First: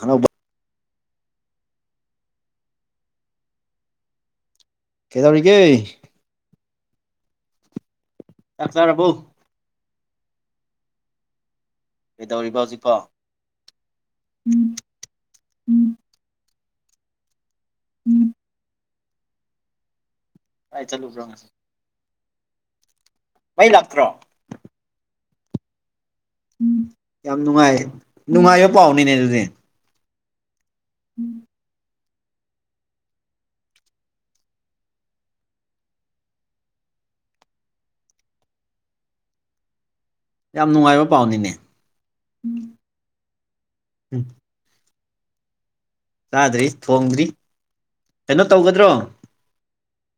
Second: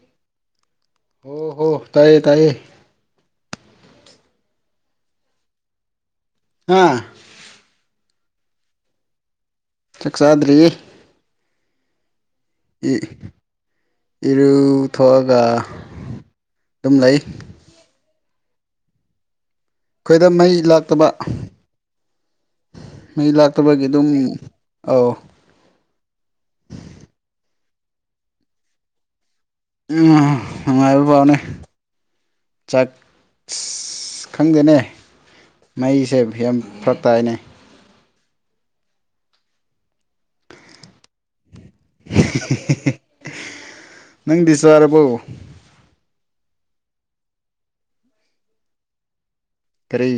ꯍꯣ ꯍ ꯍꯣ ꯇꯥꯏꯌꯦ ꯇꯥꯏꯌꯦ ꯀꯩ ꯇꯧꯔꯤ ꯀꯦ ꯍꯥꯥ ꯆꯥꯛꯆꯔꯔꯕꯕꯎ ꯆꯥꯛꯆꯥꯥꯗꯔꯤ ꯀꯩꯗꯧꯔꯤꯕ ꯍꯧꯖꯤꯛꯄꯣ ꯏ ꯏꯔꯊꯒ ꯑꯗꯨꯝ ꯂꯩ ꯑꯩꯈꯣꯏꯗ ꯃꯩ ꯀꯥꯏ ꯂꯥꯛꯇꯕ ꯆꯠꯂꯨꯕ꯭ꯔꯣ ꯉꯁꯤ ꯃꯩ ꯂꯥꯛꯇꯕꯒꯤ ꯑꯗꯨꯝ ꯑꯧ ꯎꯝ ꯌꯥꯝ ꯅꯨꯡꯉꯥꯏ ꯅꯨꯡꯉꯥꯏꯕ ꯄꯥꯎꯅꯤꯅꯦ ꯑꯗꯨꯗꯤ ꯎꯝ ꯅꯨꯡꯉꯥꯏꯕ ꯐꯥꯎꯅꯦ ꯆꯥꯛꯁ ꯈꯪꯗꯦꯅꯦ ꯃꯩꯁꯦ ꯌꯥꯝ ꯐꯔꯛ ꯇꯥꯏꯅ ꯌꯥꯝ ꯅꯨꯡꯉꯥꯏꯕ ꯄꯥꯎꯅꯤꯅꯦ ꯎꯝ ꯅꯪꯗꯤ ꯆꯥꯔꯕꯣ ꯆꯥꯗ꯭ꯔꯤ ꯊꯣꯡꯗ꯭ꯔꯤ ꯀꯩꯅꯣ ꯇꯧꯒꯗ꯭ꯔꯣ ꯀꯔꯤ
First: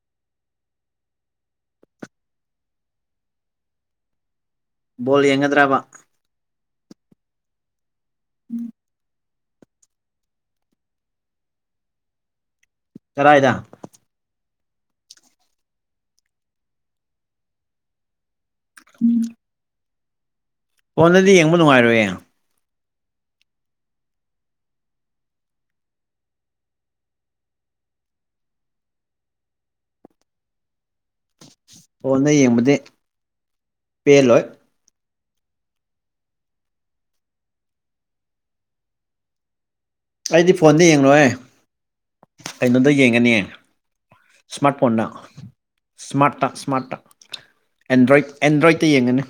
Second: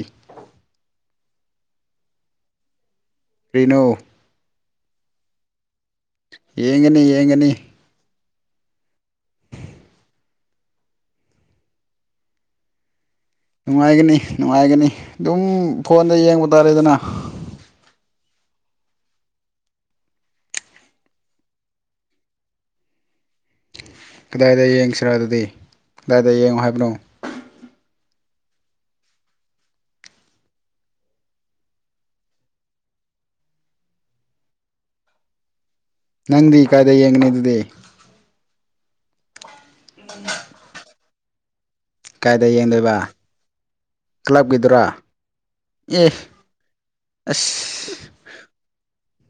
ꯔꯤꯅꯨ ꯕꯣꯜ ꯌꯦꯡꯒꯗ꯭ꯔꯕ ꯌꯦꯡꯒꯅꯤ ꯌꯦꯡꯒꯅꯤ ꯎꯝ ꯀꯗꯥꯏꯗ ꯅꯨꯡꯉꯥꯏꯒꯅꯤ ꯅꯨꯡꯉꯥꯏꯒꯅꯤ ꯑꯗꯨꯝ ꯐꯣꯟꯗ ꯌꯦꯡꯕ ꯇꯥꯔꯦꯗꯅ ꯎꯝ ꯐꯣꯟꯗꯗꯤ ꯌꯦꯡꯕ ꯅꯨꯡꯉꯥꯏꯔꯣꯏꯌꯦ ꯀꯗꯥꯏꯗ ꯌꯦꯡꯁꯤꯔꯣ ꯑꯗꯨꯗꯤ ꯀꯗꯥꯏꯗ ꯌꯦꯡꯉꯣ ꯍꯥꯏꯕꯅꯣ ꯑꯣ ꯐꯣꯟꯗ ꯌꯦꯡꯕꯗꯤ ꯄꯦꯜꯂꯣꯏ ꯅꯪꯗꯤ ꯀꯥꯏꯗ ꯌꯦꯡꯒꯅꯤ ꯗꯨꯗꯤ ꯑꯩꯗꯤ ꯐꯣꯟꯗ ꯌꯦꯡ ꯂꯣꯏꯌꯦ ꯀꯥꯏꯗ ꯀꯩꯅꯣꯗ ꯌꯦꯡꯗꯣꯏꯕ ꯌꯦꯡꯒꯅꯤ ꯁ꯭ꯃꯥꯔꯠ ꯀ꯭ꯂꯕꯀꯤꯗꯨꯔꯥ ꯐꯣꯟꯗ ꯑꯦ ꯁ꯭ꯃꯥꯔꯠ ꯇ ꯁ꯭ꯃꯥꯔꯠ ꯇ ꯑꯁ ꯑꯦꯟꯗ꯭ꯔꯣꯏꯗ ꯑꯦꯟꯗ꯭ꯔꯣꯏꯗꯠꯇ ꯌꯦꯡꯒꯅꯤ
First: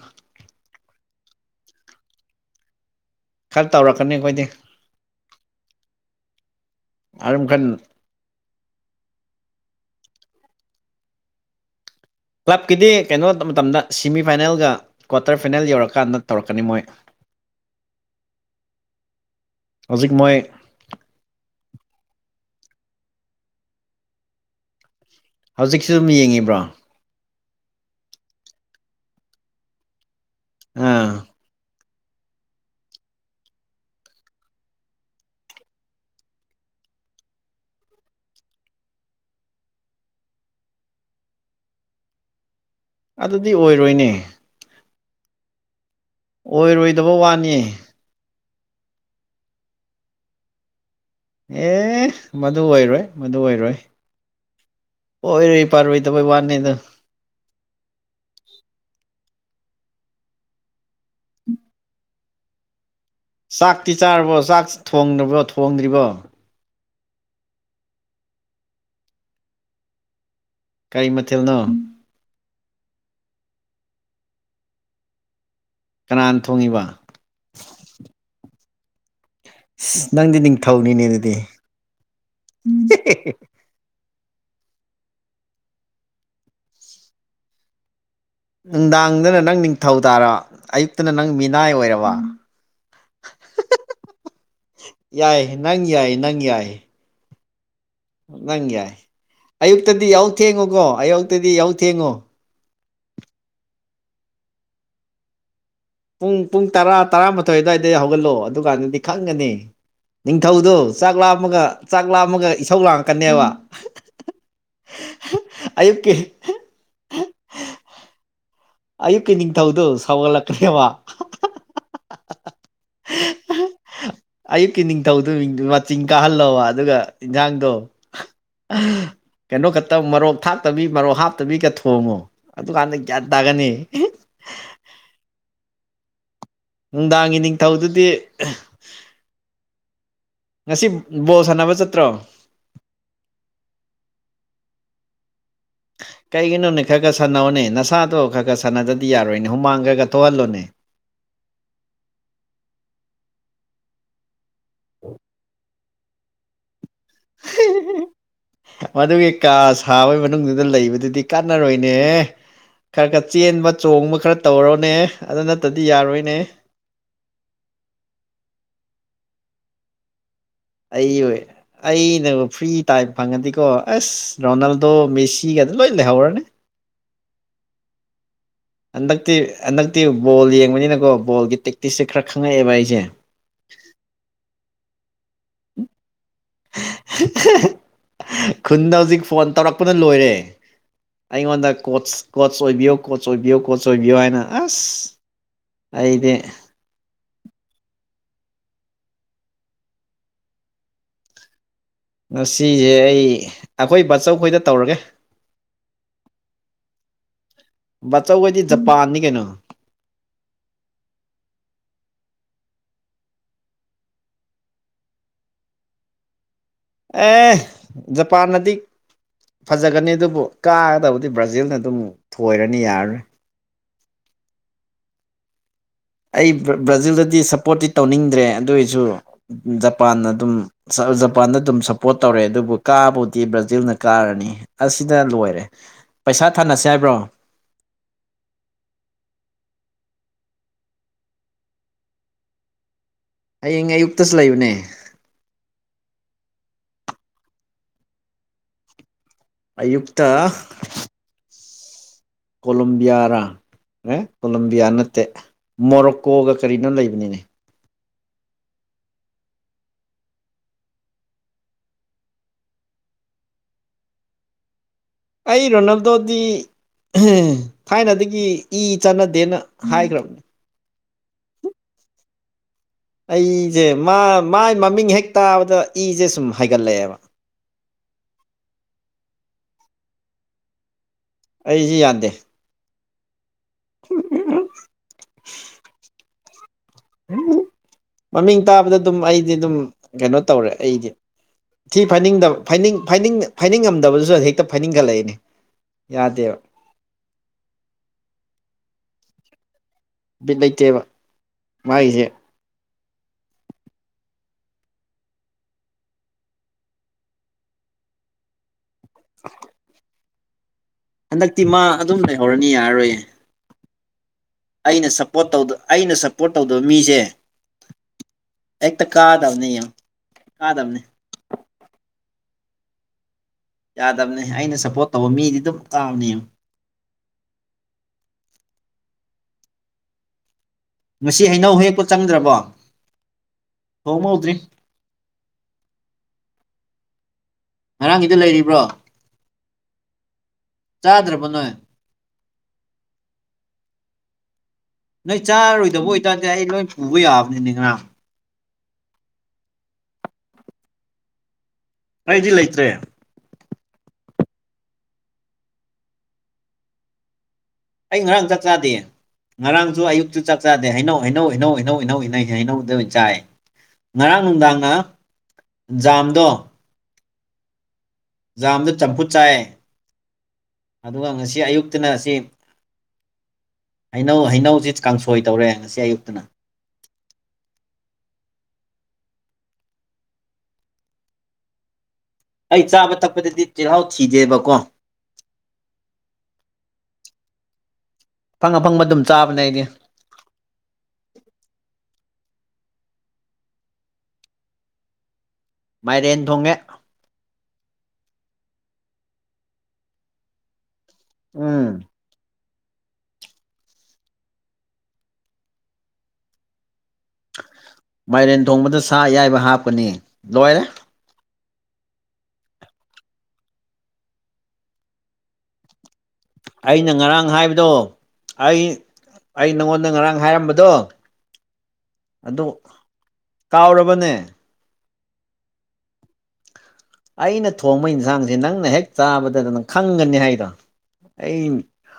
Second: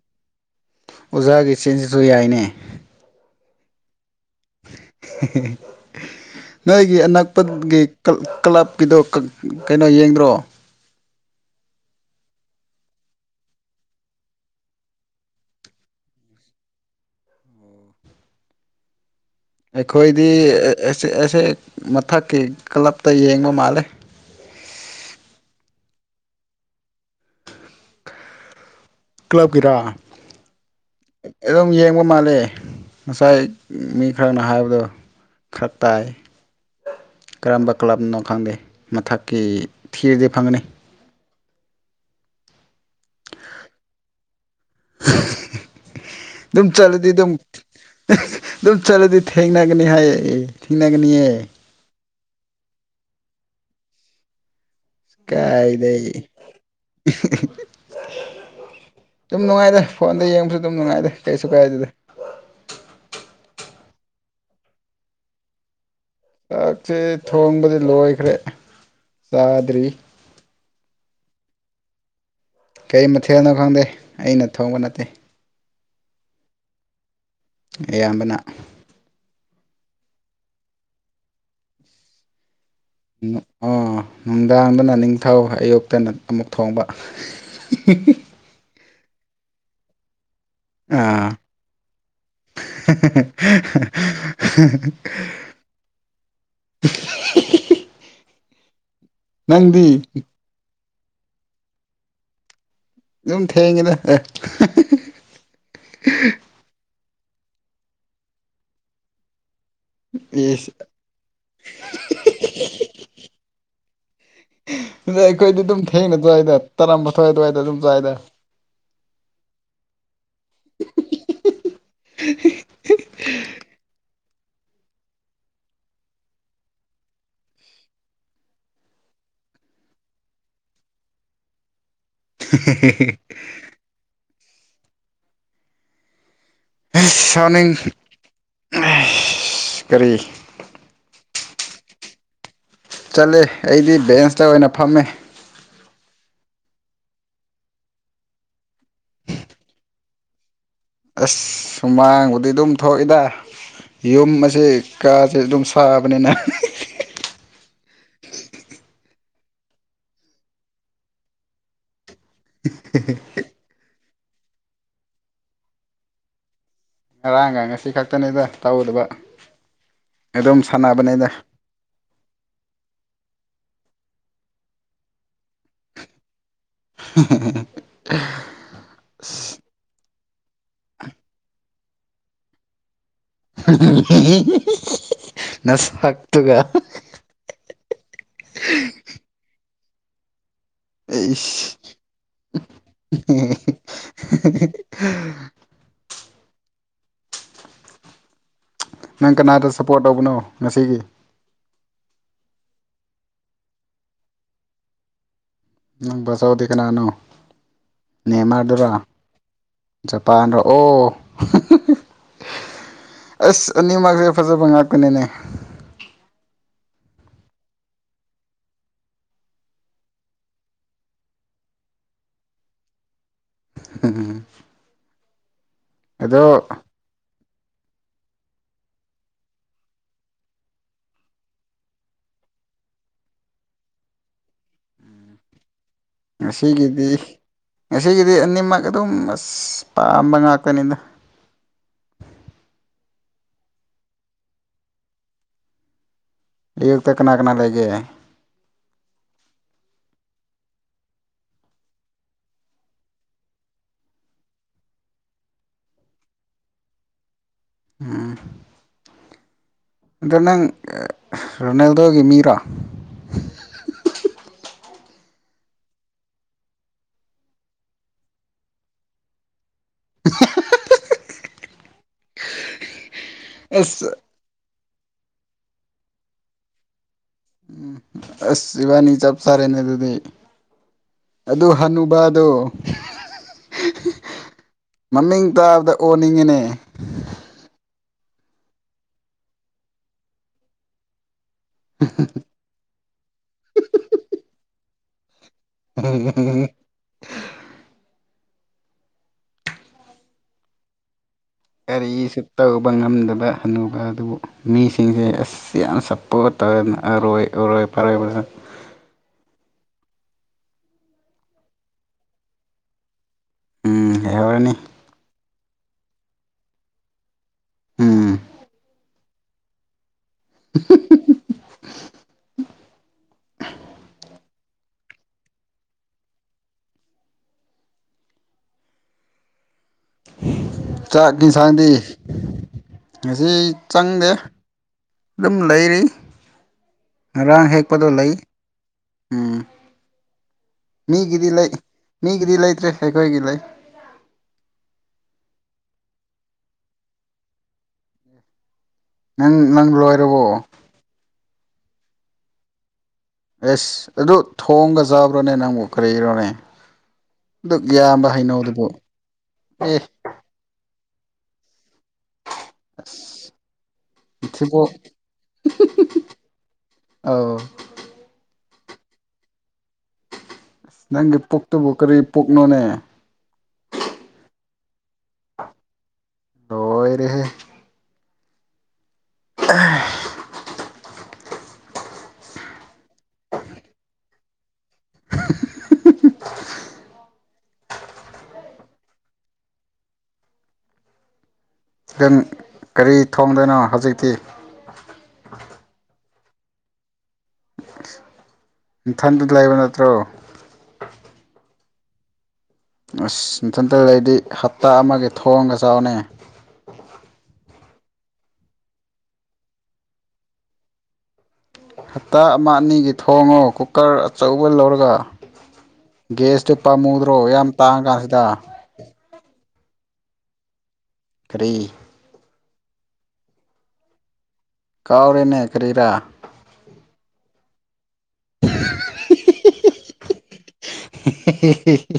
ꯑꯣꯖꯥꯒꯤ ꯆꯤꯟꯁꯤꯁꯨ ꯌꯥꯏꯅꯦ ꯈꯔ ꯇꯧꯔꯛꯀꯅꯤ ꯈꯣꯏꯗꯤ ꯅꯣꯏꯒꯤ ꯑꯅꯛꯄꯒꯤ ꯀ꯭ꯂꯕꯀꯤꯗꯣ ꯀꯩꯅꯣ ꯌꯦꯡꯗ꯭ꯔꯣ ꯀ꯭ꯂꯕꯀꯤꯗꯤ ꯀꯩꯅꯣ ꯃꯇꯝꯗ ꯁꯤꯃꯤ ꯐꯥꯏꯅꯦꯜꯒ ꯀ꯭ꯋꯥꯇꯔ ꯐꯥꯏꯅꯦꯜ ꯌꯧꯔꯀꯥꯟꯗ ꯇꯧꯔꯛꯀꯅꯤ ꯃꯣꯏ [inaudible] ꯍꯧꯖꯤꯛ ꯑꯩꯈꯣꯏꯗꯤ ꯃꯣꯏ ꯁ ꯑꯁꯦ ꯃꯊꯛꯀꯤ ꯀ꯭ꯂꯞꯇ ꯌꯦꯡꯕ ꯃꯥꯜꯂꯦ ꯍꯧꯖꯤꯛꯁꯨ ꯑꯗꯨꯝ ꯌꯦꯡꯉꯤꯕ꯭ꯔꯣ ꯀ꯭ꯂꯞ ꯀꯤꯔꯥ ꯑꯥ ꯑꯗꯨꯝ ꯌꯦꯡ ꯃꯥꯜꯂꯦ ꯉꯁꯥꯏ ꯃꯤ ꯈꯔꯅ ꯍꯥꯏꯕꯗꯣ ꯈꯔ ꯇꯥꯏ ꯀꯔꯝꯕ ꯀ꯭ꯂꯕꯅꯣ ꯈꯪꯗꯦ ꯃꯊꯛꯀꯤ ꯊꯤꯔꯗꯤ ꯐꯪꯒꯅꯤ ꯑꯗꯨꯗꯤ ꯑꯣꯏꯔꯣꯏꯅꯦ ꯑꯗꯨꯝ ꯆꯠꯂꯗꯤ ꯑꯣꯏꯔꯣꯏꯗꯕ ꯑꯗꯨꯝ ꯋꯥꯅꯤ ꯑꯗꯨꯝ ꯆꯠꯂꯗꯤ ꯊꯦꯡꯅꯒꯅꯤ ꯍꯥꯏꯌꯦ ꯊꯦꯡꯅꯒꯅꯤꯌꯦ ꯑꯦ ꯃꯗꯨ ꯑꯣꯏꯔꯣꯏ ꯃꯗꯨ ꯑꯣꯏꯔꯣꯏ ꯑꯣꯏꯔꯣꯏ ꯀꯥꯏꯗ ꯄꯥꯔꯣꯏꯗꯕꯩ ꯋꯥꯅꯤ ꯑꯗꯣ ꯑꯗꯨꯨꯝ ꯅꯨꯡꯉꯥꯏꯗ ꯐꯣꯟꯗ ꯌꯦꯡꯕꯁꯨ ꯑꯗꯨꯝ ꯅꯨꯡꯉꯥꯏꯗ ꯀꯩꯁꯨ ꯀꯥꯏꯗꯦꯗ ꯆꯥꯛꯇꯤ ꯆꯥꯔꯕꯣ ꯆꯥꯛ ꯊꯣꯡꯗꯕ꯭ꯔꯣ ꯊꯣꯡꯗ꯭ꯔꯤꯕꯣ ꯆꯥꯛꯁꯦ ꯊꯣꯡꯕꯗꯤ ꯂꯣꯏꯈ꯭ꯔꯦ ꯆꯥꯗ꯭ꯔꯤ ꯀꯔꯤ ꯃꯊꯦꯜꯅꯣ ꯀꯩ ꯃꯊꯦꯜꯅꯣ ꯈꯪꯗꯦ ꯑꯩꯅ ꯊꯣꯡꯕ ꯅꯠꯇꯦ ꯀꯅꯥꯅ ꯊꯣꯡꯉꯤꯕ ꯑꯌꯥꯝꯕꯅ ꯅꯪꯗꯤ ꯅꯤꯡꯊꯧꯅꯤꯅꯦ ꯑꯗꯨꯗꯤ ꯎꯝ ꯑ ꯅꯨꯡꯗꯥꯡꯗꯅ ꯅꯤꯡꯊꯧ ꯑꯌꯨꯛꯇꯅ ꯑꯃꯨꯛ ꯊꯣꯡꯕ ꯅꯨꯡꯗꯥꯡꯗꯅ ꯅꯪ ꯅꯤꯡꯊꯧ ꯇꯥꯔꯕ ꯑꯌꯨꯛꯇꯅ ꯑꯥ ꯅꯪ ꯃꯤꯅꯥꯏ ꯑꯣꯏꯔꯕ ꯌꯥꯏ ꯅꯪ ꯌꯥꯏ ꯅꯪ ꯌꯥꯏ ꯅꯪ ꯌꯥꯏ ꯅꯪꯗꯤ ꯑꯌꯨꯛꯇꯗꯤ ꯌꯥꯎ ꯊꯦꯡꯉꯨꯀꯣ ꯑꯌꯨꯛꯇꯗꯤ ꯌꯥꯎ ꯊꯦꯡꯉꯣ ꯑꯗꯨꯝ ꯊꯦꯡꯉꯤꯗ ꯄꯨꯡ ꯄꯨꯡ ꯇꯔꯥ ꯇꯔꯥꯃꯥꯊꯣꯏ ꯑꯗꯨꯋꯥꯏꯗ ꯍꯧꯒꯠꯂꯛꯑꯣ ꯑꯗꯨꯀꯥꯟꯗꯗꯤ ꯈꯪꯒꯅꯤ ꯏꯁ ꯅꯤꯡꯊꯧꯗꯣ ꯆꯥꯛ ꯂꯥꯞꯝꯃꯒ ꯆꯥꯛ ꯂꯥꯝꯃꯒ ꯏꯁꯧ ꯂꯥꯡꯉꯛꯀꯅꯦꯕ ꯑꯩꯈꯣꯏꯗꯤ ꯑꯗꯨꯝ ꯑꯌꯨꯛꯀꯤ ꯊꯦꯡꯅ ꯆꯏꯗ ꯇꯔꯥꯃꯊꯋꯥꯏ ꯑꯗꯨꯋꯥꯏꯗ ꯑꯗꯨꯝ ꯆꯋꯥꯏꯗ ꯑꯌꯨꯛꯀꯤ ꯅꯤꯡꯊꯧꯗꯨꯣ ꯁꯧꯒꯠꯂꯛꯀ꯭ꯔꯦꯕ [unintelligible] ꯑꯌꯨꯛꯀꯤ ꯅꯤꯡꯊꯧꯗꯨ ꯃꯤꯡ ꯃꯆꯤꯟ ꯀꯥꯍꯜꯂꯣꯧꯕ ꯑꯗꯨꯒ ꯏꯟꯖꯥꯡꯗꯣ ꯀꯩꯅꯣ ꯈꯛꯇ ꯃꯔꯣꯛ ꯊꯥꯛꯇꯕꯤ ꯃꯔꯣꯛ ꯍꯥꯞꯇꯕꯤꯒꯠꯣꯛ ꯍꯣꯡꯉꯣ ꯑꯗꯨꯀꯥꯟꯗ ꯒ꯭ꯌꯥꯟ ꯇꯥꯒꯅꯤ ꯑꯁ ꯅꯨꯡꯗꯥꯡꯒꯤ ꯁꯥꯎꯅꯤꯡ ꯅꯤꯡꯊꯧꯗꯨꯗꯤ ꯑꯩꯁ ꯀꯔꯤ ꯉꯁꯤ ꯣ ꯁꯅꯕ ꯆꯠꯇ꯭ꯔꯣ ꯆꯠꯂꯦ ꯑꯩꯗꯤ ꯕꯦꯟꯁꯇ ꯑꯣꯏꯅ ꯐꯝꯃꯦ [unintelligible] ꯀꯩꯒꯤꯅꯣꯅꯦ ꯈꯔ ꯈꯔ ꯁꯥꯟꯅꯣꯅꯦ ꯅꯁꯥꯗꯣ ꯈꯔ ꯈꯔ ꯁꯥꯟꯅꯗꯗꯤ ꯌꯥꯔꯣꯏꯅꯦ ꯍꯨꯃꯥꯡ ꯈ꯭ꯔꯒꯥ ꯊꯣꯛꯍꯜꯂꯣꯅꯦ ꯑꯁ ꯁꯨꯃꯥꯡꯕꯨꯗꯤ ꯑꯗꯨꯝ ꯊꯣꯛꯏꯗ ꯌꯨꯝ ꯑꯁꯤ ꯀꯥꯁꯦ ꯑꯗꯨꯝ ꯐꯥꯕꯅꯦꯅ [unintelligible] ꯃꯗꯨꯒꯤ ꯀꯥ ꯁꯥꯕꯒꯤ ꯃꯅꯨꯡꯗꯨꯗ ꯂꯩꯕꯗꯨꯗꯤ ꯀꯥꯟꯅꯔꯣꯏꯅꯦ ꯈꯔ ꯈꯔ ꯆꯦꯟꯕ ꯆꯣꯡꯕ ꯈꯔ ꯇꯧꯔꯣꯅꯦ ꯑꯗꯨ ꯅꯠꯇꯗꯤ ꯌꯥꯔꯣꯏꯅꯦ ꯉꯔꯥꯡꯒ ꯉꯁꯤ ꯈꯛꯇꯅꯤꯗ ꯇꯧꯗꯕ ꯑꯗꯨꯝ ꯑꯩ ꯁꯥꯟꯅꯕꯅꯤꯗ ꯍ ꯑꯩꯅ ꯐ꯭ꯔꯤ ꯇꯥꯏꯝ ꯐꯪꯉꯗꯤꯀꯣ ꯑꯁ ꯔꯣꯅꯥꯜꯗꯣ ꯃꯦꯁꯤꯒꯒꯥꯗ ꯂꯣꯏ ꯂꯩꯍꯧꯔꯅꯦ ꯑꯦ ꯛꯇꯤ ꯕꯣꯜ ꯌꯦꯡꯕꯅꯤꯅꯀꯣ ꯕꯣꯒꯤ ꯄ꯭ꯔꯦꯛꯇꯤꯁꯁꯦ ꯈꯔ ꯈꯪꯉꯛꯑꯦꯕ ꯑꯩꯁꯦ ꯅꯁꯛ ꯈꯨꯟꯗ ꯍꯧꯖꯤꯛ ꯐꯣꯟ ꯇꯧꯔꯛꯄꯅ ꯂꯣꯏꯔꯦ ꯑꯩꯉꯣꯟꯗ ꯏꯁ ꯀꯣꯆ ꯀꯣꯆ ꯑꯣꯏꯕꯤꯌꯨ ꯀꯣꯆ ꯑꯣꯏꯕꯤꯌꯨ ꯀꯣꯆ ꯑꯣꯏꯕꯤꯌꯣ ꯍꯥꯏꯅ ꯑꯁ ꯑꯩꯗꯦ ꯅꯪ ꯀꯅꯥꯗ ꯁꯞꯄꯣꯔꯠ ꯇꯧꯕꯅꯣ ꯉꯁꯤꯒꯤ ꯉꯁꯤꯁꯦ ꯑꯩ ꯑꯩꯈꯣꯏ ꯕꯥꯆꯧ ꯈꯣꯏꯗ ꯇꯧꯔꯒꯦ ꯅꯪ ꯁꯥꯎꯗ ꯀꯅꯥꯅꯣ ꯕꯥꯆꯧꯈꯣꯏꯗꯤ ꯅꯦꯃꯗꯨꯔꯣ ꯖꯄꯥꯟꯅꯤ ꯀꯩꯅꯣ ꯖꯄꯥꯟꯔꯣ ꯑꯣ ꯑꯁ ꯑꯅꯤꯃꯛꯁꯦ ꯐꯖꯕ ꯉꯥꯛꯇꯥꯅꯤꯅꯦ ꯑꯦ ꯖꯄꯥꯟꯅꯗꯤ ꯐꯖꯒꯅꯤ ꯑꯗꯨꯕꯨ ꯀꯥꯒꯗꯕꯨꯗꯤ ꯕ꯭ꯔꯥꯖꯤꯜꯅ ꯑꯗꯨꯝ ꯊꯣꯏꯔꯅꯤ ꯌꯥꯔꯔꯣꯏ ꯑꯩ ꯑꯗꯣ ꯕ꯭ꯔꯥꯖꯤꯜꯗꯗꯤ ꯁꯞꯄꯣꯔꯠ ꯇꯧꯅꯤꯡꯗ꯭ꯔꯦ ꯑꯗꯨꯑꯣꯏꯁꯨ ꯖꯄꯥꯟꯅ ꯑꯗꯨꯝ ꯖꯄꯥꯟꯗ ꯑꯗꯨꯝ ꯁꯞꯄꯣꯔꯠ ꯇꯧꯔꯦ ꯑꯗꯨꯕꯨ ꯀꯥꯕꯨꯗꯤ ꯕ꯭ꯔꯥꯖꯤꯜꯅ ꯀꯥꯔꯅꯤ ꯑꯁꯤꯅꯗ ꯂꯣꯏꯔꯦ ꯄꯩꯁꯥ ꯊꯥꯅꯁꯦ ꯉꯁꯤꯒꯤꯗꯤ ꯍꯥꯏꯕ꯭ꯔꯣ ꯉꯁꯤꯒꯤꯗꯤ ꯑꯅꯤꯃꯛ ꯑꯗꯨꯝ ꯑꯁ ꯄꯥꯝꯕ ꯉꯥꯛ ꯀꯅꯤꯗ ꯍꯌꯦꯡ ꯑꯌꯨꯛꯇꯁꯨ ꯂꯩꯕꯅꯦ ꯑꯌꯨꯛꯇ ꯀꯅꯥ ꯀꯅꯥ ꯂꯩꯒꯦ ꯑꯌꯨꯛꯇ ꯀꯣꯂꯣꯕꯤꯌꯥꯔꯥ ꯑꯦ ꯀꯣꯂꯝꯕꯤꯌꯥ ꯅꯠꯇꯦ ꯃꯣꯔꯣꯛꯀꯣꯒ ꯀꯔꯤꯅꯣ ꯂꯩꯕꯅꯤꯅꯦ ꯑꯝ ꯑꯗꯣ ꯅꯪ ꯔꯣꯅꯥꯜꯗꯣꯒꯤ ꯃꯤꯔꯣ ꯑꯩ ꯔꯣꯅꯥꯜꯗꯣꯗꯤ ꯊꯥꯏꯅꯗꯒꯤ ꯏ ꯆꯥꯟꯅꯗꯦꯅ ꯍꯥꯢ ꯒꯔꯕꯅꯤ ꯑꯩꯁꯦ ꯑꯁ ꯃꯥꯏ ꯃꯃꯤꯡ ꯍꯦꯛ ꯇꯥꯕꯗ ꯏꯁꯁꯦ ꯁꯨꯝ ꯍꯥꯏꯒꯠꯂꯛꯑꯦꯕ ꯎꯝ ꯑꯁꯕꯥꯅꯤ ꯆꯞ ꯁꯔꯦꯅꯦ ꯑꯗꯨꯗꯤ ꯑꯗꯨ ꯑꯩꯁꯤ ꯌꯥꯗꯦ ꯍꯅꯨꯕꯗꯣ ꯃꯃꯤꯡ ꯇꯥꯕꯗ ꯑꯣꯟꯅꯤꯡꯉꯤꯅꯦ ꯃꯃꯤꯡ ꯇꯥꯕꯗ ꯑꯗꯨꯝ ꯑꯩꯗꯤ ꯑꯗꯨꯝ ꯀꯩꯅꯣ ꯇꯧꯔꯦ ꯑꯩꯗꯤ ꯊꯏ ꯐꯥꯏꯅꯤꯡꯗꯕ ꯐꯅꯤꯡ ꯐꯅꯤꯡ ꯐꯥꯏꯅꯤꯡꯉꯝꯗꯕꯗꯨꯁꯨ ꯍꯦꯛꯇ ꯐꯥꯏꯅꯤꯡꯒꯠꯂꯛꯏꯅꯤ ꯎꯝ ꯕꯤꯠ ꯂꯩꯇꯦꯕ ꯑꯔꯤ ꯃꯥꯒꯤꯁꯦ ꯁꯤꯞꯇ ꯇꯧꯕ ꯉꯝꯗꯕ ꯍꯅꯨꯕ ꯑꯗꯨꯕꯨ ꯃꯤꯁꯤꯡꯁꯦ ꯑꯁ ꯌꯥꯝ ꯁꯞꯄꯣꯔꯠ ꯇꯧꯔꯅ ꯑꯔꯣꯏ ꯑꯔꯣꯏ ꯐꯔꯦꯕ [unintelligible] ꯍꯟꯗꯛꯇꯤ ꯃꯥ ꯑꯗꯨꯝ ꯂꯩꯍꯧꯔꯅꯤ ꯌꯥꯔꯔꯣꯏꯌꯦ ꯎꯝ ꯍꯦꯔꯅꯤ ꯄꯣꯔꯠ ꯇꯧ ꯑꯩꯅ ꯁꯞꯄꯣꯔꯠ ꯇꯧꯗꯕ ꯃꯤꯁꯦ ꯎꯝ ꯍꯦꯛꯇ ꯀꯥꯗꯕꯅꯤ ꯌꯥꯝ ꯀꯥꯗꯕꯅꯤ [unintelligible] ꯌꯥꯗꯕꯅꯦ ꯑꯩꯅ ꯁꯞꯄꯣꯔꯠ ꯇꯧꯕ ꯃꯤꯗꯤ ꯑꯗꯨꯝ ꯀꯥꯕꯅꯦ [unintelligible] ꯉꯁꯤ ꯍꯩꯅꯧ ꯆꯥꯛꯀꯤꯁꯥꯡꯗꯤ ꯍꯦꯛꯄ ꯆꯪꯗ꯭ꯔꯕꯣ ꯉꯁꯤ ꯆꯪꯗꯦ ꯊꯣꯡꯍꯧꯗ꯭ꯔꯤ ꯑꯗꯨꯝ ꯂꯩꯔꯤ ꯉꯔꯥꯡ ꯍꯦꯛꯄꯗꯣ ꯂꯩ ꯉꯔꯥꯡꯒꯤꯗꯣ ꯂꯩꯔꯤꯕ꯭ꯔꯣ ꯎꯝ ꯆꯥꯗ꯭ꯔꯕ ꯃꯤꯒꯤꯗꯤ ꯅꯣꯏ ꯂꯩ ꯃꯤꯒꯤꯗꯤ ꯂꯩꯇ꯭ꯔꯦ ꯑꯩꯈꯣꯏꯒꯤ ꯂꯩ ꯅꯣꯏ ꯆꯥꯔꯣꯏꯗꯕ ꯑꯣꯏꯇꯥꯔꯗꯤ ꯑꯩ ꯂꯣꯏ ꯄꯨꯕ ꯌꯥꯕꯅꯤꯅꯦ ꯉ ꯅꯪ ꯅꯪ ꯂꯣꯏꯔꯕꯣ ꯑꯩꯗꯤ ꯂꯩꯇ꯭ꯔꯦ ꯑꯦꯁ ꯑꯗꯨ ꯊꯣꯡꯒ ꯆꯥꯕ꯭ꯔꯣꯅꯦ ꯅꯪꯕꯨ ꯀꯔꯤꯔꯣꯅꯦ ꯑꯗꯨꯛ ꯑꯩ ꯌꯥꯝꯕ ꯉꯔꯥꯡ ꯆꯥꯛ ꯍꯩꯅꯧꯗꯨꯕꯨ ꯆꯥꯗꯦ ꯑꯦ ꯉꯔꯥꯡꯁꯨ ꯑꯌꯨꯛꯁꯨ ꯆꯥꯛꯆꯥꯥꯗꯦ ꯍꯩꯅꯧ ꯍꯩꯅꯧ ꯍꯩꯅꯧ ꯍꯩꯅꯧ ꯏꯩꯅꯧ ꯏꯩꯅꯧ ꯍꯥꯏꯩꯅꯧꯗꯕ ꯆꯥꯏ ꯉꯔꯥꯡ ꯁꯤꯕꯨ ꯅꯨꯡꯗꯥꯡꯅ ꯖꯥꯝꯗꯣ ꯑ ꯖꯥꯝꯗ ꯆꯝꯐꯨꯠ ꯆꯥꯏ ꯑꯗꯨꯒ ꯅꯪꯒꯤ ꯉꯁꯤ ꯄꯨꯛꯇꯨꯕꯨ ꯑꯌꯨꯛꯇꯅ ꯀꯔꯤ ꯑꯁꯤ ꯄꯨꯛꯅꯣꯅꯦ ꯍꯩꯅꯧ ꯍꯩꯅꯧꯁꯤ ꯀꯥꯡꯁꯣꯏ ꯇꯧꯔꯦ ꯉꯁꯤ ꯑꯌꯨꯛꯇꯅ ꯂꯣꯏꯔꯦꯍꯦ ꯑ ꯑꯩ ꯆꯥꯕ ꯊꯛꯄꯗꯗꯤ ꯆꯤꯍꯥꯎ ꯊꯤꯗꯦꯕꯀꯣ [unintelligible] ꯐꯪ ꯑꯐꯪꯕ ꯑꯗꯨꯝ ꯆꯥꯕꯅꯦ ꯑꯩꯗꯤ ꯑꯗꯨꯝ ꯀꯔꯤ ꯊꯣꯡꯗꯣꯏꯅꯣ ꯍꯧꯖꯤꯛꯇꯤ ꯃꯥꯏꯔꯦꯟ ꯊꯣꯡꯉꯦ ꯏꯝꯊꯟꯗꯨ ꯂꯩꯕ ꯅꯠꯇ꯭ꯔꯣ ꯎꯝ ꯑꯁ ꯃꯊꯟꯇ ꯂꯩꯗꯤ ꯍꯞꯇꯥ ꯑꯃꯒꯤ ꯊꯣꯡꯒ ꯆꯥꯎꯅꯩ ꯃꯥꯏꯔꯦꯟ ꯊꯣꯡꯕꯗ ꯁꯥ ꯑꯌꯥꯏꯕ ꯍꯥꯞꯄꯅꯤ ꯂꯣꯏꯔꯦ ꯍꯞꯇꯥ ꯑꯃ ꯑꯅꯤꯒꯤ ꯊꯣꯡꯉꯣ ꯀꯨꯀꯔ ꯑꯆꯧꯕ ꯂꯧꯔꯒ ꯒꯦꯁꯇꯨ ꯑꯩꯅ ꯄꯥꯝꯃꯨꯗ꯭ꯔꯣ ꯉꯔꯥꯡ ꯌꯥꯝ ꯇꯥꯡꯉ ꯍꯥꯏꯕꯗꯣ ꯀꯥꯟꯁꯤꯗ ꯑꯩ ꯑꯩ ꯅꯪꯉꯣꯟꯗ ꯉꯔꯥꯡ ꯍꯥꯏꯔꯝꯕꯗꯣ ꯀꯔꯤ ꯑꯗꯨ ꯀꯥꯎꯔꯕꯅꯦ ꯀꯥꯎꯔꯤꯅ ꯀꯔꯤꯔꯥ ꯑꯩꯅ ꯊꯣꯡꯉꯩꯁ ꯌꯦꯟꯁꯥꯡꯁꯦ ꯅꯪꯅ ꯍꯦꯛ ꯆꯥꯕꯗꯗꯪ ꯈꯪꯒꯅꯤ ꯍꯥꯏꯗꯣ ꯑꯩ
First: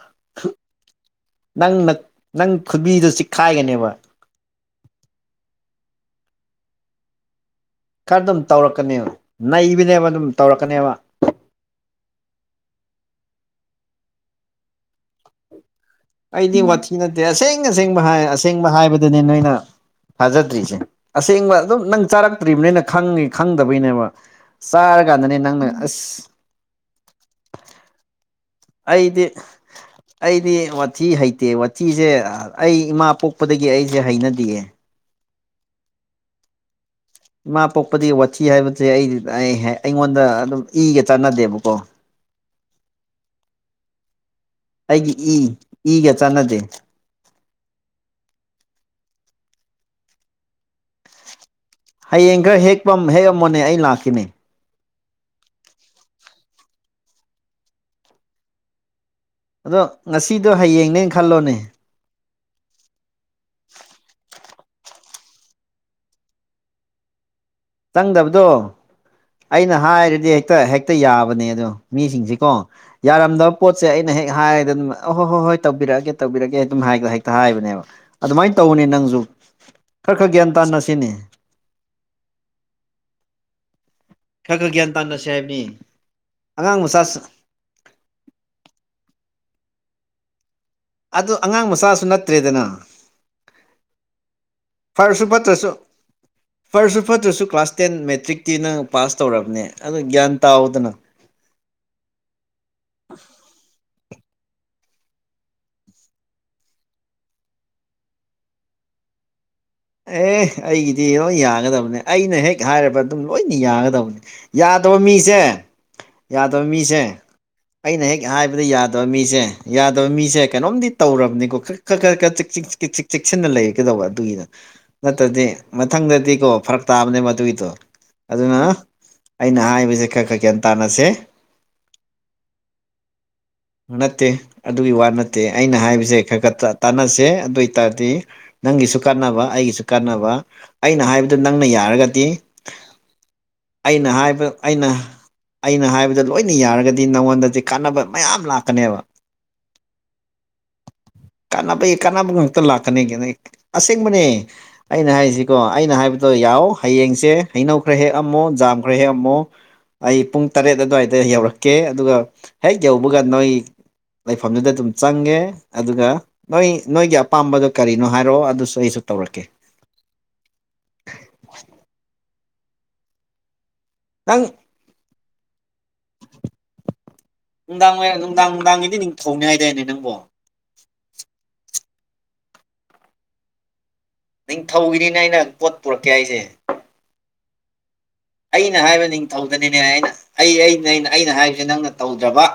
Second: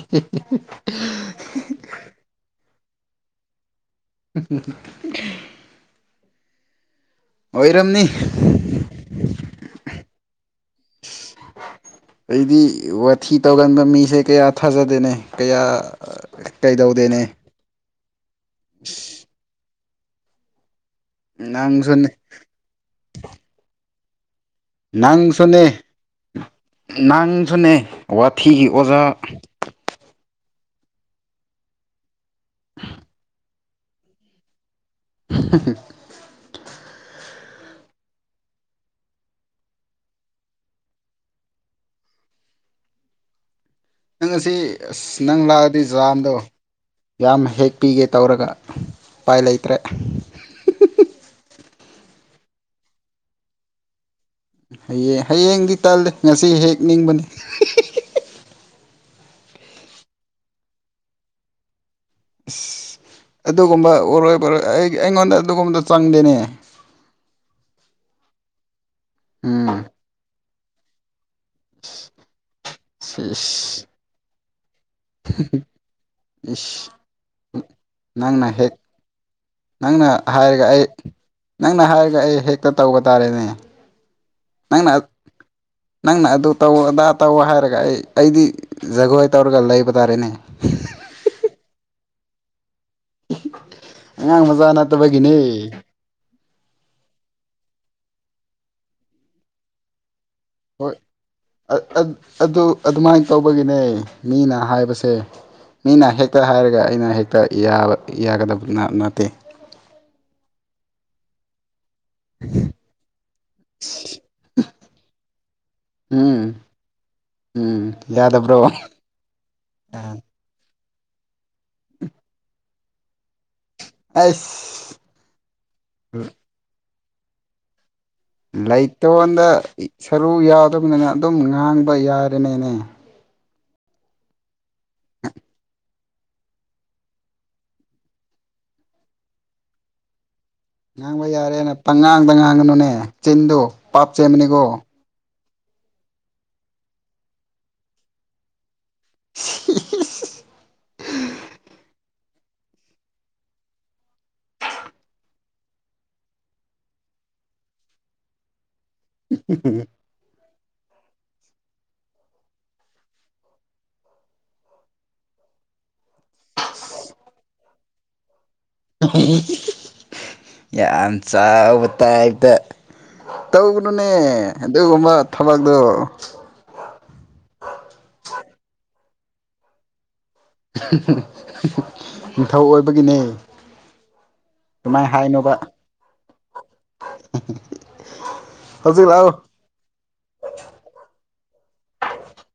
[unintelligible] ꯅꯪ ꯅꯪ ꯈꯨꯕꯤꯗꯨꯣ ꯆꯤꯛꯈꯥꯏꯒꯅꯦꯕ ꯎ ꯈꯔ ꯑꯗꯨꯝ ꯇꯧꯔꯛꯀꯅꯦꯕ ꯅꯩꯕꯅꯦꯕ ꯑꯗꯨꯝ ꯇꯧꯔꯛꯀꯅꯦꯕ ꯑꯩꯗꯤ ꯋꯥꯊꯤ ꯇꯧꯒꯟꯕ ꯃꯤꯁꯦ ꯀꯌꯥ ꯊꯥꯖꯗꯦꯅꯦ ꯀꯌꯥ ꯑꯩꯗꯤ ꯋꯥꯊꯤ ꯅꯠꯇꯦ ꯀꯩꯗꯧꯗꯦꯅꯦ ꯑꯁꯦꯡ ꯑꯁꯦꯡꯕ ꯍꯥꯏ ꯑꯁꯦꯡꯕ ꯍꯥꯏꯕꯗꯨꯅꯦ ꯅꯣꯏꯅ ꯊꯥꯖꯗ꯭ꯔꯤꯁꯦ ꯑꯁꯦꯡꯕ ꯑꯗꯨꯝ ꯅꯪ ꯅꯪꯁꯨꯅꯦ ꯆꯥꯔꯛꯇ꯭ꯔꯤꯕ ꯅ ꯑꯅ ꯈꯪꯉꯤ ꯈꯪꯗꯕꯩꯅꯦꯕ ꯅꯪ ꯆꯥꯔꯀꯥꯟꯗꯅꯦ ꯁꯅꯦ ꯅꯪꯅ ꯑꯁ ꯅꯪ ꯁꯅꯦ ꯋꯥ ꯊꯤꯒꯤ ꯑꯣꯖꯥ ꯑꯩꯗꯤ ꯑꯩꯗꯤ ꯋꯥꯊꯤ ꯍꯩꯇꯦ ꯋꯥꯊꯤꯁꯦ ꯑꯩ ꯏꯃꯥ ꯄꯣꯛꯄꯗꯒꯤ ꯑꯩꯁꯦ ꯍꯩꯅꯗꯌꯦ [unintelligible] ꯏꯃꯥ ꯄꯣꯛꯄꯗꯤ ꯋꯥꯊꯤ ꯍꯥꯏꯕꯁꯦ ꯑꯩꯗꯤ ꯑꯩ ꯑꯩꯉꯣꯟꯗ ꯑꯗꯨꯝ ꯏꯒ ꯆꯥꯟꯅꯗꯦꯕꯀꯣ [unintelligible] ꯅꯪ ꯉ ꯑꯁꯤ ꯑꯩꯒꯤ ꯑꯁ ꯅꯪ ꯏ ꯂꯥꯛꯑꯗꯤ ꯏꯒ ꯖꯥꯝꯗꯣ ꯆꯥꯟꯅꯗꯦ ꯌꯥꯝ ꯍꯦꯛ ꯄꯤꯒꯦ ꯇꯧꯔꯒ ꯎꯄꯥꯏ ꯂꯩꯇ꯭ꯔꯦ ꯍꯌꯦꯡ ꯈꯔ ꯍꯦꯛꯄꯝ ꯍꯦꯛꯑꯝꯃꯣꯅꯦ ꯑꯩ ꯂꯥꯛꯈꯤꯅꯤ ꯍꯌꯦꯡ ꯍꯌꯦꯡꯗꯤ ꯇꯜꯂꯤ ꯉꯁꯤ ꯍꯦꯛ ꯅꯤꯡꯕꯅꯤ ꯑꯗꯣ ꯉꯁꯤꯗꯣ ꯍꯌꯦꯡꯅꯦ ꯈꯜꯂꯣꯅꯦ ꯑ ꯑꯗꯨꯒꯨꯝꯕ ꯑꯣꯏꯔꯣꯏ ꯔꯣꯏ ꯑꯩ ꯑꯩꯉꯣꯟꯗ ꯑꯗꯨꯒꯨꯝꯕꯗ ꯆꯪꯗꯦꯅꯦ ꯆꯪꯗꯕꯗꯣ ꯑꯩꯅ ꯎꯝ ꯍꯥꯏꯔꯗꯤ ꯍꯦꯛꯇ ꯍꯦꯛꯇ ꯌꯥꯕ ꯑꯣꯁꯤꯡꯁꯤꯗꯣ ꯌꯥꯔꯗꯕ ꯏꯁ ꯄꯣꯠꯁꯦ ꯑꯩꯅ ꯍꯦꯛ ꯍꯥꯏꯔ ꯑ ꯍꯣꯏ ꯍꯣꯏ ꯍꯣꯏ ꯇꯧꯕꯤꯔꯛꯑꯒꯦ ꯇꯧꯕꯤꯔꯛꯑꯒꯦ ꯑꯗꯨꯝ ꯏꯁ ꯍꯦꯛꯇ ꯍꯥꯏꯕꯅꯦꯕ ꯅꯪꯅ ꯑꯗꯨꯃꯥꯏꯅ ꯍꯦꯛ ꯇꯧꯕꯅꯦ ꯅꯪꯁꯨ ꯅꯪꯅ ꯈꯔ ꯈꯔ ꯒ꯭ꯌꯥꯟ ꯍꯥꯏꯔꯒ ꯇꯥꯅ ꯑꯩ ꯁꯤꯅꯤ ꯅꯪꯅ ꯍꯥꯏꯔꯒ ꯑꯩ ꯍꯦꯛꯇ ꯇꯧꯕ ꯇꯥꯔꯦꯅꯦ ꯈꯌꯥ ꯈꯒ꯭ꯟ ꯅꯪꯅ ꯇꯥꯟꯅꯁꯦꯕꯅꯤ ꯅꯪꯅ ꯑꯗꯨ ꯇꯧ ꯑꯗꯥ ꯇꯧ ꯍꯥꯏꯔꯒ ꯑꯩ ꯑꯩꯗꯤ ꯖꯒꯣꯏ ꯇꯧꯔꯒ ꯂꯩꯕ ꯔꯦꯅꯦ ꯑꯗꯨ ꯑꯉꯥꯡ ꯃꯆꯥꯁꯨ ꯅꯠꯇ꯭ꯔꯦꯗꯅ ꯑꯉꯥꯡ ꯃꯆꯥ ꯐꯔꯁꯨ ꯅꯠꯇꯕꯒꯤꯅꯦ ꯐꯠꯇ꯭ꯔꯁꯨ ꯐꯔꯁꯨ ꯐꯠꯇ꯭ꯔꯁꯨ ꯀ꯭ꯂꯥꯁ ꯇꯦꯟ ꯃꯦꯠ ꯃꯦꯇ꯭ꯔꯤꯛꯇꯤ ꯅꯪ ꯄꯥꯁ ꯇꯧꯔꯕꯅꯦ ꯑ ꯒ꯭ꯌꯥꯟ ꯇꯥꯎꯗꯅ ꯍꯣꯏ ꯑꯗꯨ ꯑꯗꯨꯃꯥꯏꯅ ꯇꯧꯕꯒꯤꯅꯦ ꯃꯤꯅ ꯍꯥꯏꯁ ꯁꯦ ꯃꯤꯅ ꯍꯦꯛꯇ ꯍꯥꯏꯔꯒ ꯑꯩꯅ ꯍꯦꯛꯇꯕ ꯌꯥꯒꯗꯕ ꯅꯠꯇꯦ ꯑꯦ ꯑꯩꯒꯤꯗꯤ ꯂꯣꯏ ꯌꯥꯒꯗꯕꯅꯦ ꯑꯩꯅ ꯍꯦꯛ ꯍꯥꯏꯔꯕ ꯑꯗꯨꯝ ꯂꯣꯏꯅ ꯌꯥꯒꯗꯕꯅꯤ ꯌꯥꯗꯕ ꯃꯤꯁꯦ ꯎꯝ ꯌꯥꯗꯕ ꯃꯤꯁꯦ ꯎꯝ ꯑꯩꯅ ꯍꯦꯛ ꯍꯥꯏꯕꯗ ꯌꯥꯗꯕ꯭ꯔꯣ ꯌꯥꯗꯕ ꯃꯤꯁꯦ ꯌꯥꯗꯕ ꯃꯤꯁꯦ ꯀꯩꯅꯣꯝꯗꯤ ꯇꯧꯔꯕꯅꯤꯀꯣ ꯈ ꯈꯔ ꯈꯔ ꯈ ꯆꯦꯛꯁꯤꯟꯅ ꯂꯩꯒꯦ ꯑꯁ ꯅꯠꯇ꯭ꯔꯗꯤ ꯃꯊꯪꯗꯗꯤꯀꯣ ꯐꯔꯛ ꯇꯥꯕꯅꯦ ꯃꯗꯨꯒꯤꯗꯣ ꯑꯗꯨꯅ ꯂꯩꯇꯣꯟꯗ ꯑꯩꯅ ꯍꯥꯏꯕꯁꯦ ꯈꯔ ꯁꯔꯨ ꯈꯔ ꯒ꯭ꯌꯥꯟ ꯌꯥꯎꯗꯕꯅꯤꯅ ꯇꯥꯅꯁꯦ ꯑꯗꯨꯝ ꯉꯥꯡꯕ ꯌꯥꯔꯦꯅꯦꯅꯦ ꯅꯠꯇꯦ ꯑꯗꯨꯒꯤ ꯋꯥ ꯅꯠꯇꯦ ꯑꯩꯅ ꯍꯥꯏꯕꯁꯦ ꯈꯔ ꯈ ꯇꯥꯟꯅꯁꯦ ꯑꯗꯨ ꯑꯣꯏ ꯇꯔꯗꯤ ꯅꯪꯒꯤꯁꯨ ꯀꯥꯟꯅꯕ ꯑꯩꯒꯤꯁꯨ ꯀꯥꯟꯅꯕ ꯑꯩꯅ ꯉꯥꯡꯕ ꯍꯥꯏꯕꯗꯨ ꯅꯪꯅ ꯌꯥꯔꯦꯅ ꯌꯥꯔꯒꯗꯤ ꯄꯪꯉꯥꯡꯗ ꯉꯥꯡꯒꯅꯨꯅꯦ ꯆꯤꯟꯗꯣ ꯄꯥꯞ ꯑꯩꯅ ꯍꯥꯏꯕ ꯆꯦꯟꯕꯅꯤꯀꯣ ꯑꯩꯅ ꯑꯩꯅ ꯍꯥꯏꯕꯗ ꯂꯣꯏꯅ ꯌꯥꯔꯒꯗꯤ ꯅꯪꯉꯣꯟꯗꯗꯤ ꯀꯥꯟꯅꯕ ꯃꯌꯥꯝ ꯂꯥꯛꯀꯅꯦꯕ ꯀꯅꯥ ꯄꯩ ꯀꯅꯕ ꯉꯥꯛꯇ ꯂꯥꯛꯀꯅꯤ ꯀꯅ ꯑꯁꯦꯡꯕꯅꯦ ꯑꯩꯅ ꯍꯥꯏꯁꯤꯀꯣ ꯑꯩꯅ ꯍꯥꯏꯕꯗꯣ ꯌꯥꯎ ꯍꯌꯦꯡꯁꯦ ꯍꯩꯅꯧ ꯈ꯭ꯔ ꯍꯦꯛ ꯑꯃꯨꯛ ꯖꯥꯝ ꯍꯣꯔ ꯍꯦ ꯑꯃꯃꯨ ꯑꯩ ꯄꯨꯡ ꯇꯔꯦꯠ ꯑꯗꯨꯋꯥꯏꯗ ꯌꯧꯔꯛꯀꯦ ꯑꯗꯨꯒ ꯍꯦꯛ ꯌꯧꯕꯒ ꯅꯣꯏ ꯂꯩꯐꯝꯗꯨꯗ ꯑꯗꯨꯝ ꯆꯪꯉꯦ ꯑꯗꯨꯒ ꯅꯣꯏ ꯅꯣꯏꯒꯤ ꯑꯄꯥꯝꯕꯗꯣ ꯀꯔꯤꯅꯣ ꯍꯥꯏꯔꯛꯑꯣ ꯑꯗꯨꯁꯨ ꯑꯩꯁꯨ ꯇꯧꯔꯛꯀꯦ ꯌꯥꯝ ꯆꯥꯎꯕ ꯇꯥꯏꯞꯇ ꯇꯧꯒꯅꯨꯅꯦ ꯅꯪ ꯑꯗꯨꯒꯨꯝꯕ ꯊꯕꯛꯇꯣ ꯎꯅꯨꯡꯗꯡ ꯎꯅꯨꯡꯡꯗꯡ ꯊꯧꯅꯤ ꯑꯥꯏꯗꯥꯅꯦ ꯅꯪꯕꯣ ꯅꯤꯡꯊꯧ ꯑꯣꯏꯕꯒꯤꯅꯦ ꯑꯗꯨꯃꯥꯏꯅ ꯅꯤꯡꯊꯧꯒꯤꯅꯤꯅꯦ ꯑꯩꯅ ꯍꯥꯏꯅꯣꯕ ꯄꯣꯠ ꯄꯨꯔꯛꯀꯦ ꯑꯩꯁꯦ ꯑꯩꯅ ꯍꯥꯏꯕ ꯍꯧꯖꯤꯛ ꯂꯥꯛꯑꯣ ꯅꯤꯡꯊꯧꯧꯗꯅꯤꯅꯦ ꯑꯩꯅ ꯑꯩꯩꯅ ꯑꯩꯅ ꯍꯥꯏꯕꯁꯦ ꯅꯪꯅ ꯇꯧꯗ꯭ꯔꯕ